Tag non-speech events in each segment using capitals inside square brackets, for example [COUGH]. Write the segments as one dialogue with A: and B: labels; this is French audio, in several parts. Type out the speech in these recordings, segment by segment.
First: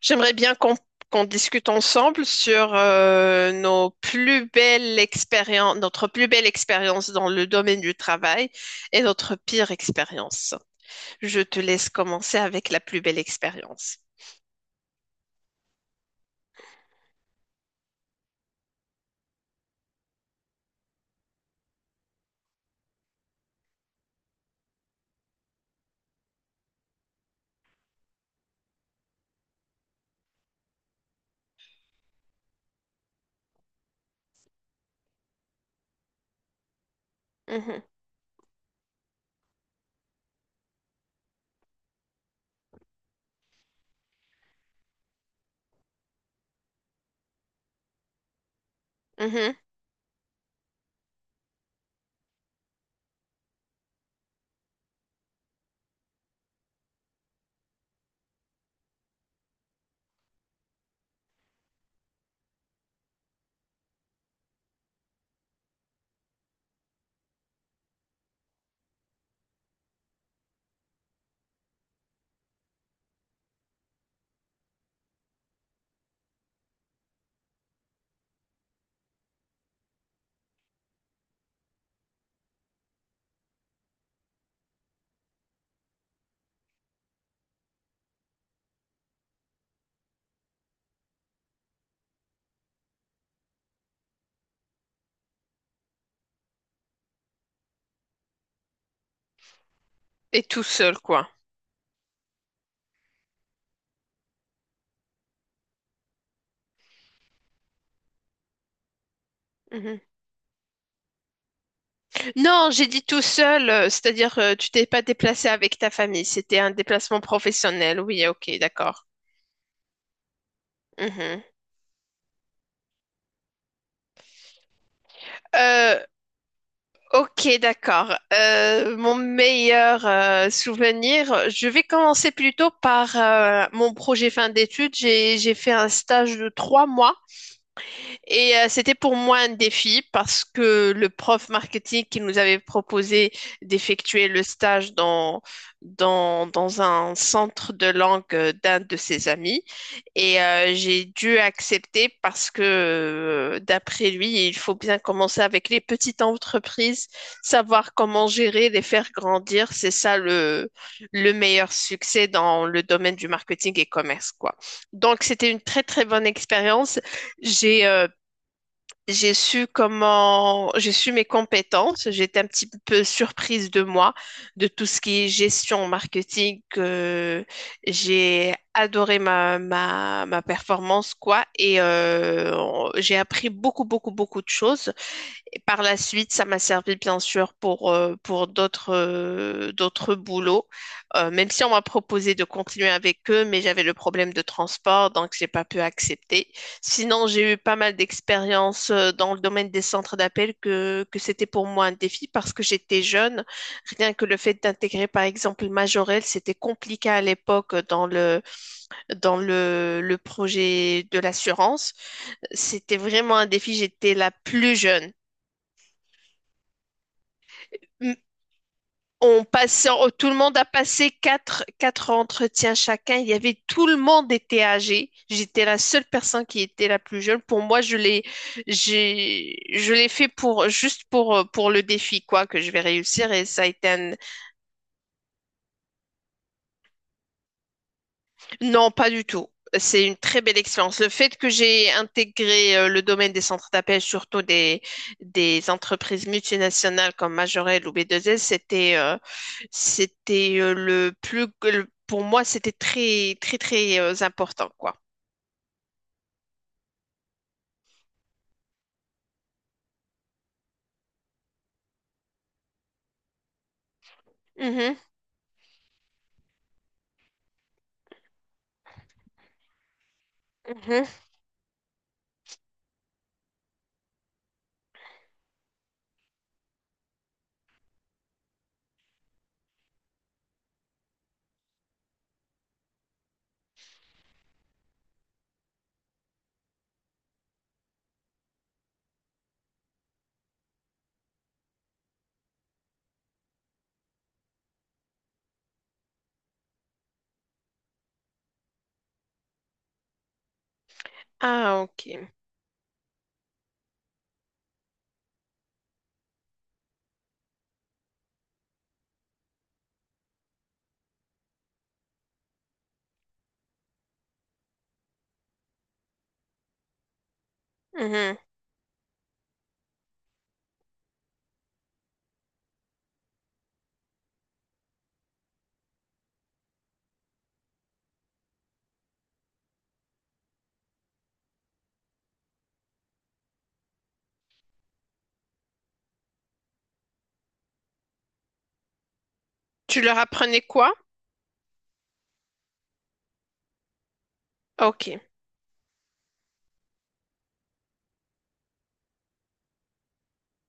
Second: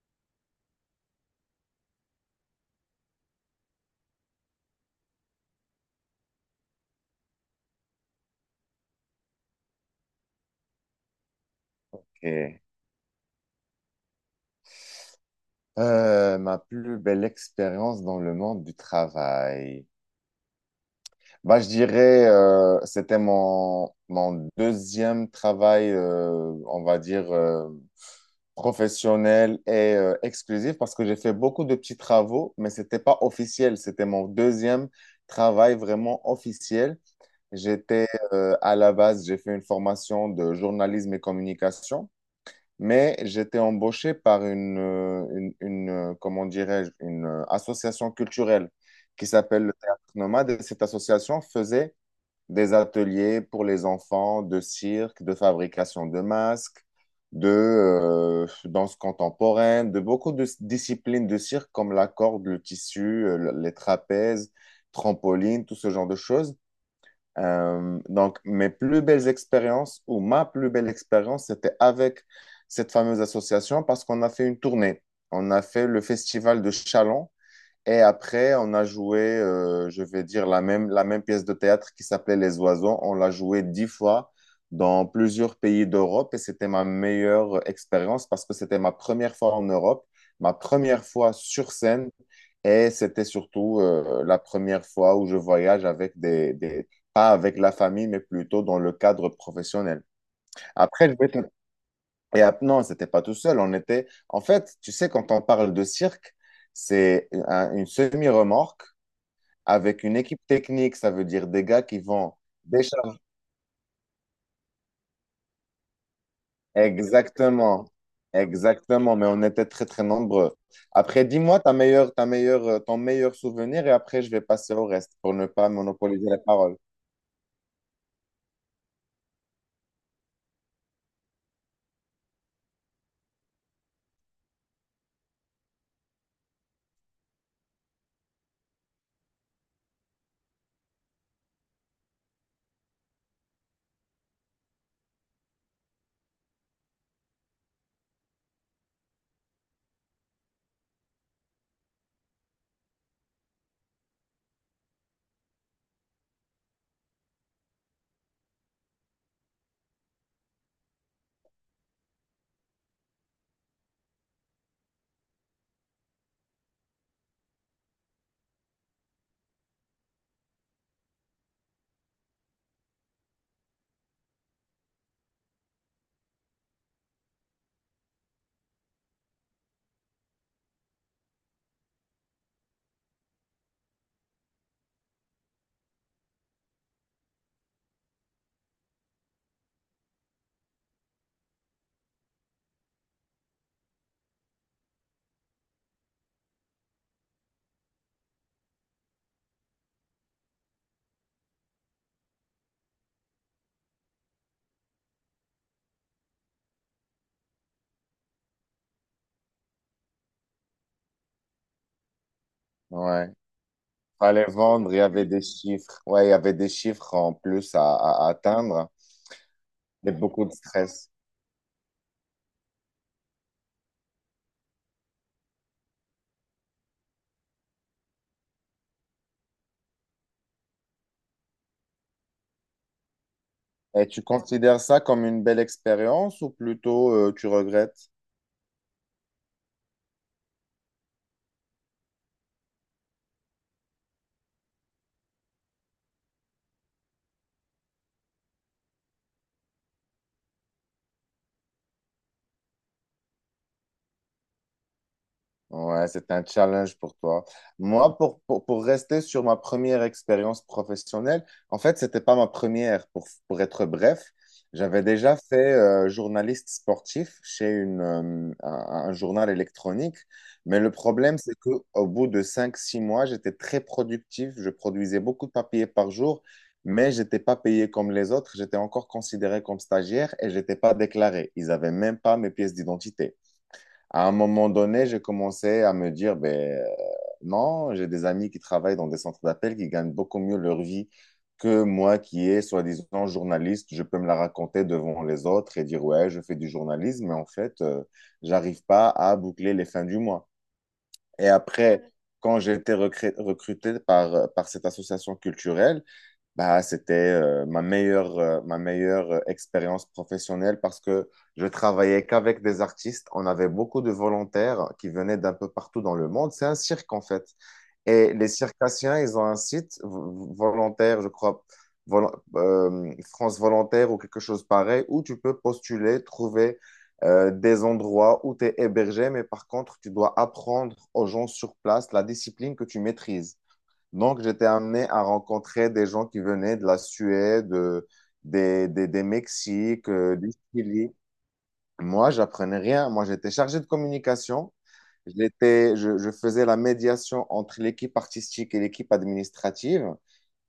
A: J'aimerais bien qu'on discute ensemble sur nos plus belles expériences, notre plus belle expérience dans le domaine du travail et notre pire expérience. Je te laisse commencer
B: Ok.
A: avec la plus belle expérience.
B: Ma plus belle expérience dans le monde du travail. Bah, je dirais, c'était mon deuxième travail, on va dire, professionnel et exclusif parce que j'ai fait beaucoup de petits travaux, mais c'était pas officiel. C'était mon deuxième travail vraiment officiel.
A: Mhm,
B: J'étais à la base, j'ai fait une formation de journalisme et communication. Mais j'étais embauché par comment dirais-je, une association culturelle qui
A: mhm.
B: s'appelle le Théâtre Nomade. Et cette association faisait des ateliers pour les enfants de cirque, de fabrication de masques, de danse contemporaine, de beaucoup de disciplines de cirque comme la corde, le tissu, les trapèzes, trampoline, tout ce genre de choses. Donc, mes plus belles expériences ou ma plus belle expérience, c'était avec cette fameuse association parce qu'on a fait une tournée. On a fait le festival de Chalon et après, on a joué, je vais dire, la même pièce de théâtre qui s'appelait Les Oiseaux. On l'a joué 10 fois dans plusieurs pays d'Europe et c'était ma meilleure expérience parce que c'était ma première fois en Europe, ma première fois sur scène et c'était surtout la première fois où je voyage avec pas avec la famille, mais plutôt dans le cadre professionnel.
A: Et tout seul,
B: Après, je
A: quoi.
B: vais te et non, c'était pas tout seul. On était, en fait, tu sais, quand on parle de cirque, c'est une semi-remorque
A: Mhm.
B: avec une équipe technique. Ça veut dire des gars qui vont
A: Non, j'ai dit
B: décharger.
A: tout seul, c'est-à-dire tu t'es pas déplacé avec ta famille, c'était un déplacement
B: Exactement,
A: professionnel. Oui, ok, d'accord.
B: exactement. Mais on était très très nombreux. Après,
A: Mhm.
B: dis-moi ta meilleure, ton meilleur souvenir et après je vais passer au reste pour ne pas
A: Euh,
B: monopoliser la parole.
A: Ok, d'accord. Mon meilleur souvenir, je vais commencer plutôt par mon projet fin d'études. J'ai fait un stage de trois mois et c'était pour moi un défi parce que le prof marketing qui nous avait proposé d'effectuer le stage dans un centre de langue d'un de ses amis. Et j'ai dû accepter parce que, d'après lui, il faut bien commencer avec les petites entreprises, savoir comment gérer, les faire grandir. Le meilleur succès dans le domaine du marketing et commerce, quoi. Donc, c'était une très, très bonne expérience. J'ai euh, j'ai su comment, j'ai su mes compétences. J'étais un petit peu surprise de moi, de tout ce qui est gestion marketing. J'ai adoré ma performance, quoi. Et j'ai appris beaucoup, beaucoup, beaucoup de choses. Et par la suite, ça m'a servi bien sûr pour d'autres d'autres boulots. Même si on m'a proposé de continuer avec eux, mais j'avais le problème de transport, donc j'ai pas pu accepter. Sinon, j'ai eu pas mal d'expériences dans le domaine des centres d'appel que c'était pour moi un défi parce que j'étais jeune. Rien que le fait d'intégrer par exemple Majorel, c'était compliqué à l'époque le projet de l'assurance. C'était
B: Ouais.
A: vraiment un défi, j'étais la
B: Fallait
A: plus
B: vendre. Il y
A: jeune.
B: avait des chiffres. Ouais, il y avait des chiffres en plus à atteindre et
A: Tout le
B: beaucoup de
A: monde a passé
B: stress.
A: quatre entretiens chacun. Il y avait tout le monde était âgé. J'étais la seule personne qui était la plus jeune. Pour moi, je l'ai fait pour juste pour le défi quoi que je vais réussir et ça a été
B: Et
A: un...
B: tu considères ça comme une belle expérience ou plutôt tu regrettes?
A: Non, pas du tout. C'est une très belle expérience. Le fait que j'ai intégré le domaine des centres d'appel, surtout des entreprises multinationales comme Majorel ou B2S, c'était pour moi, c'était très très très important quoi.
B: Ouais, c'est un challenge pour toi. Moi, pour, pour rester sur ma première expérience professionnelle, en fait, c'était pas ma première, pour être bref.
A: Mhm,
B: J'avais déjà fait journaliste sportif chez un journal électronique, mais le
A: mhm.
B: problème, c'est que au bout de cinq six mois, j'étais très productif, je produisais beaucoup de papiers par jour, mais j'étais pas payé comme les autres, j'étais encore considéré comme stagiaire et j'étais pas déclaré. Ils avaient même pas mes pièces d'identité. À un moment donné, j'ai commencé à me dire, ben, non, j'ai des amis qui travaillent dans des centres d'appel qui gagnent beaucoup mieux leur vie que moi qui est soi-disant journaliste. Je peux me la raconter devant les autres et dire, ouais, je fais du journalisme, mais en fait, j'arrive pas à boucler les fins du mois. Et
A: Ah,
B: après,
A: ok.
B: quand j'ai été recruté par, par cette association culturelle, bah, c'était ma meilleure expérience professionnelle parce que je travaillais qu'avec des artistes. On avait beaucoup de volontaires qui venaient d'un peu partout dans le monde. C'est un cirque, en fait. Et
A: Mhm.
B: les circassiens, ils ont un site volontaire, je crois, vol- France Volontaire ou quelque chose pareil, où tu peux postuler, trouver des endroits où tu es hébergé, mais par contre, tu dois apprendre aux gens sur place la discipline que tu maîtrises. Donc, j'étais amené à rencontrer des gens qui venaient de la Suède, des
A: Tu
B: Mexiques,
A: leur
B: du
A: apprenais quoi?
B: Chili. Moi, j'apprenais rien. Moi, j'étais chargé de communication.
A: Ok.
B: J'étais, je faisais la médiation entre l'équipe artistique et l'équipe administrative.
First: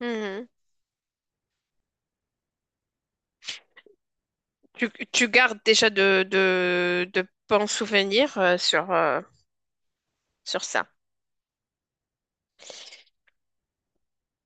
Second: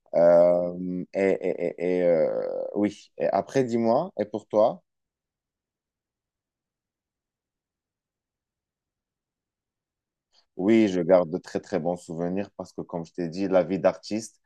A: Mhm.
B: Euh, et et- et- et, euh, oui, et après, dis-moi, et pour toi?
A: Tu gardes déjà de bons souvenirs sur, sur ça.
B: Oui, je garde de très très bons souvenirs parce que comme je t'ai dit, la vie d'artiste,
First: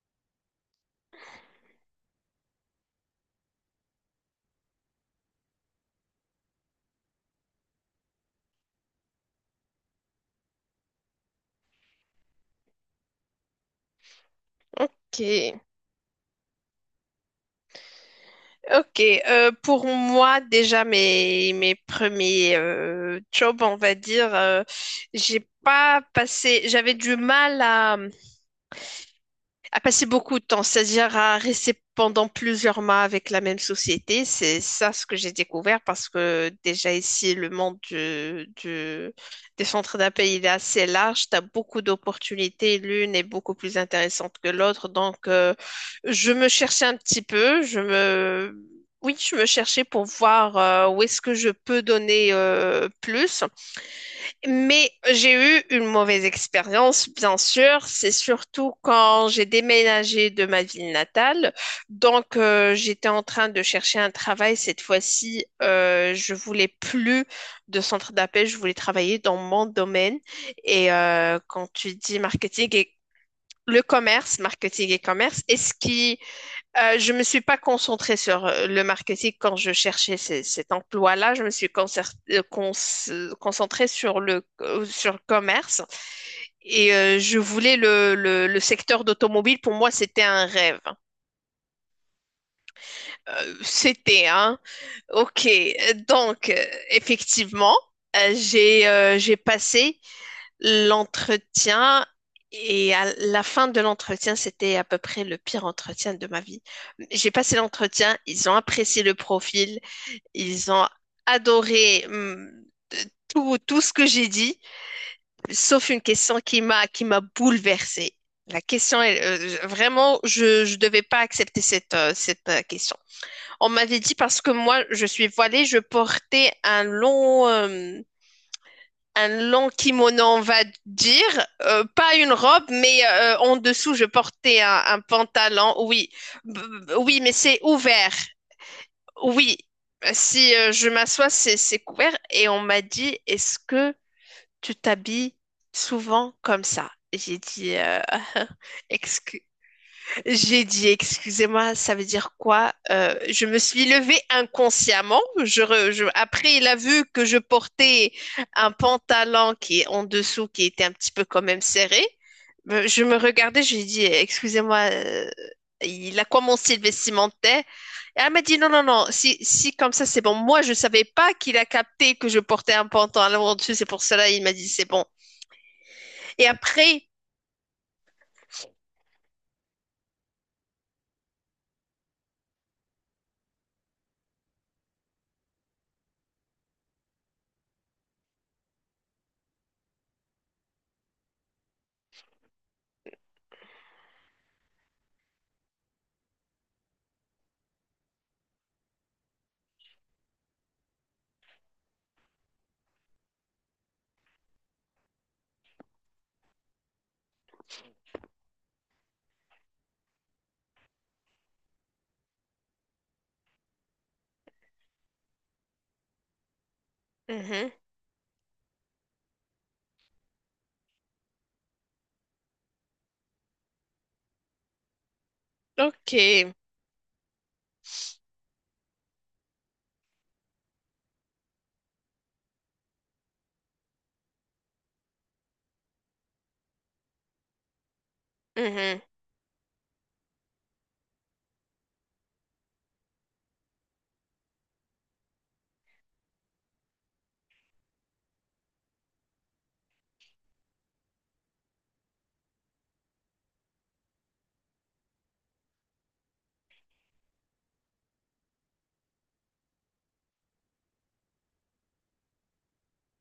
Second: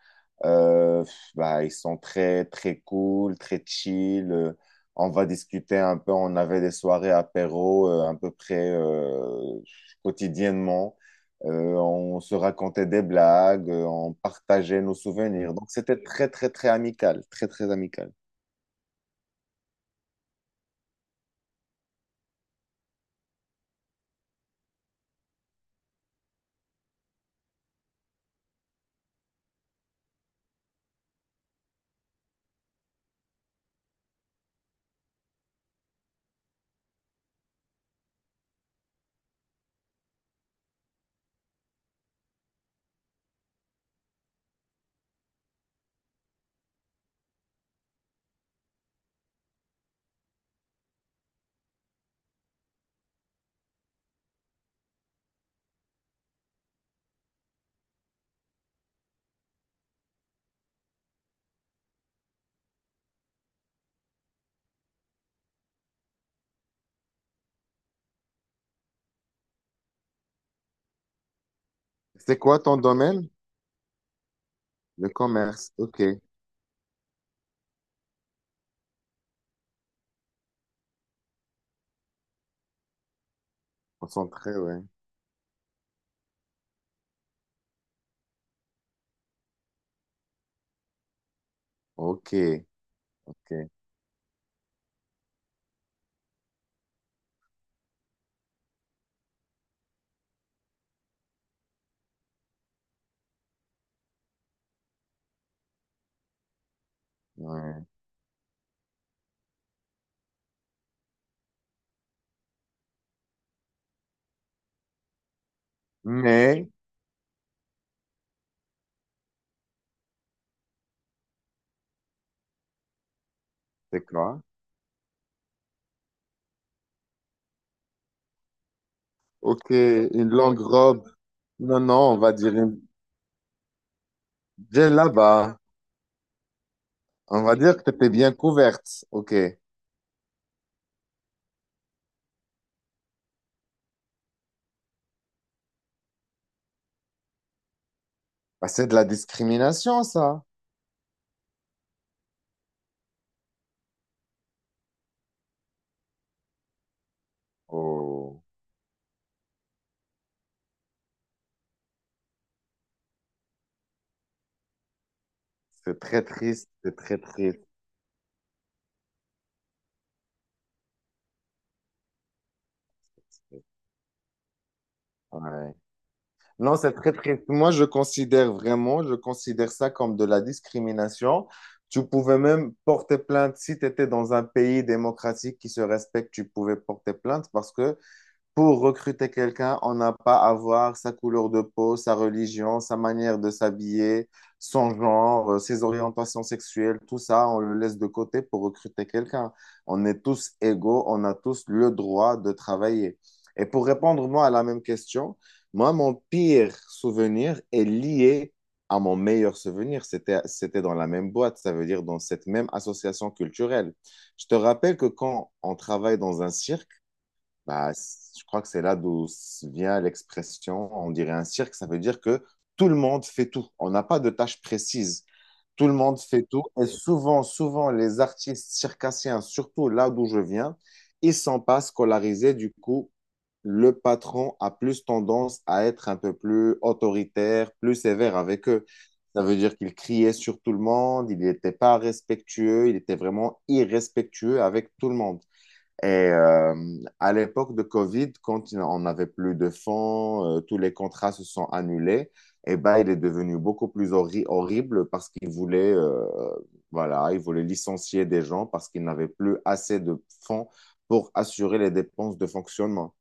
B: euh, bah, ils sont très très cool, très chill. On va discuter un peu. On avait des soirées apéro à peu près quotidiennement. On se racontait des blagues, on partageait nos souvenirs.
A: Ok.
B: Donc c'était très très très amical, très très amical.
A: Ok, pour moi déjà mes premiers jobs, on va dire, j'ai pas passé, j'avais du mal à passer beaucoup de temps, c'est-à-dire à rester pendant plusieurs mois avec la même société. C'est ça ce que j'ai découvert parce que déjà ici, le monde du- des centres d'appel, il est assez large. Tu as beaucoup d'opportunités. L'une est beaucoup plus intéressante que l'autre. Donc, je me cherchais un petit peu. Je me... Oui, je me cherchais pour voir où est-ce que je peux donner plus. Mais j'ai eu une mauvaise expérience, bien sûr. C'est surtout quand j'ai déménagé de ma ville natale. Donc, j'étais en train de chercher un travail. Cette fois-ci, je voulais plus de centre d'appel. Je voulais travailler dans mon domaine. Et quand tu dis
B: C'est quoi
A: marketing
B: ton
A: et
B: domaine?
A: le commerce, marketing et
B: Le
A: commerce,
B: commerce.
A: est-ce
B: Ok,
A: qui je me suis pas concentrée sur le marketing quand je cherchais cet emploi-là. Je me suis concer- cons- concentrée
B: concentré, ouais.
A: sur le commerce et je voulais le secteur d'automobile. Pour moi, c'était un rêve.
B: Ok, ok.
A: C'était, hein. Ok. Donc, effectivement, j'ai passé l'entretien et à la fin de l'entretien, c'était à peu près le pire entretien de ma vie. J'ai passé
B: Ouais.
A: l'entretien, ils ont apprécié le profil, ils ont adoré tout ce que j'ai dit, sauf une question
B: Mais
A: qui m'a bouleversée. La question est vraiment, je devais pas accepter cette question. On m'avait
B: c'est
A: dit parce
B: quoi?
A: que moi je suis voilée, je portais un
B: Ok,
A: long kimono,
B: une
A: on
B: longue
A: va
B: robe.
A: dire.
B: Non, non,
A: Pas
B: on
A: une
B: va dire
A: robe,
B: une
A: mais en dessous, je portais un
B: là-bas.
A: pantalon, oui. B- oui, mais
B: On va
A: c'est
B: dire que t'étais
A: ouvert,
B: bien couverte. Ok.
A: oui. Si je m'assois, c'est couvert. Et on m'a dit, est-ce que tu t'habilles souvent comme ça? J'ai dit,
B: Bah, c'est
A: [LAUGHS]
B: de la
A: excu-
B: discrimination, ça.
A: j'ai dit, excusez-moi, ça veut dire quoi? Je me suis levée inconsciemment. Après, il a vu que je portais
B: Oh,
A: un pantalon qui est en dessous, qui était un petit peu quand même serré. Je me regardais, je lui ai dit, excusez-moi,
B: c'est
A: il
B: très
A: a
B: triste,
A: commencé le
B: c'est très
A: vestimentaire.
B: triste.
A: Et elle m'a dit, non, non, non, si, si comme ça, c'est bon. Moi, je savais pas qu'il a capté que je portais un pantalon en dessus, c'est pour cela, il m'a dit, c'est bon.
B: Ouais.
A: Et
B: Non, c'est
A: après...
B: très triste. Moi, je considère vraiment, je considère ça comme de la discrimination. Tu pouvais même porter plainte si tu étais dans un pays démocratique qui se respecte, tu pouvais porter plainte parce que pour recruter quelqu'un, on n'a pas à voir sa couleur de peau, sa religion, sa manière de s'habiller, son genre, ses orientations sexuelles, tout ça, on le laisse de côté pour recruter quelqu'un. On est tous égaux, on a tous le droit de travailler. Et pour répondre, moi, à la même question, moi, mon pire souvenir est lié à mon meilleur souvenir. C'était dans la même boîte, ça veut dire dans cette même association culturelle. Je te rappelle que quand on travaille dans un cirque,
A: Mhm.
B: bah, je crois que c'est là d'où vient l'expression, on dirait un cirque, ça veut dire que tout le monde fait tout. On n'a pas de tâche précise. Tout le
A: Ok.
B: monde fait tout. Et souvent, souvent, les artistes circassiens, surtout là d'où je viens, ils sont pas scolarisés. Du coup, le patron a plus tendance à être un peu plus autoritaire, plus sévère avec eux.
A: Mhm.
B: Ça veut dire qu'il criait sur tout le monde, il n'était pas respectueux, il était vraiment irrespectueux avec tout le monde. Et à l'époque de Covid, quand on n'avait plus de fonds, tous les contrats se sont annulés. Et ben, il est devenu beaucoup plus horrible parce qu'il voulait, voilà, il voulait licencier des gens parce qu'il n'avait plus assez de fonds pour assurer les dépenses de fonctionnement.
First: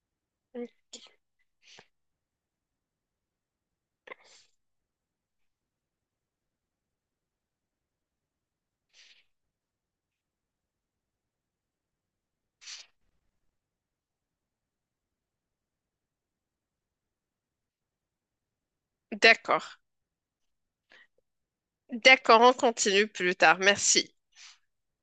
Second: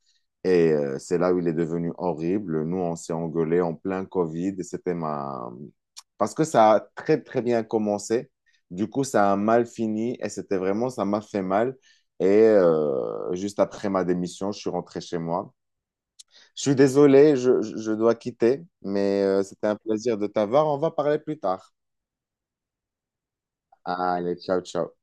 B: Et c'est là où il est devenu horrible. Nous, on s'est engueulés en plein Covid. Et c'était ma... Parce que ça a très, très bien commencé. Du coup, ça a mal fini et c'était vraiment, ça m'a fait mal. Et juste après ma démission, je suis rentré chez moi. Je suis désolé, je dois quitter, mais c'était un
A: D'accord.
B: plaisir de t'avoir. On va parler plus tard.
A: D'accord, on continue plus tard. Merci.
B: Allez, ciao, ciao.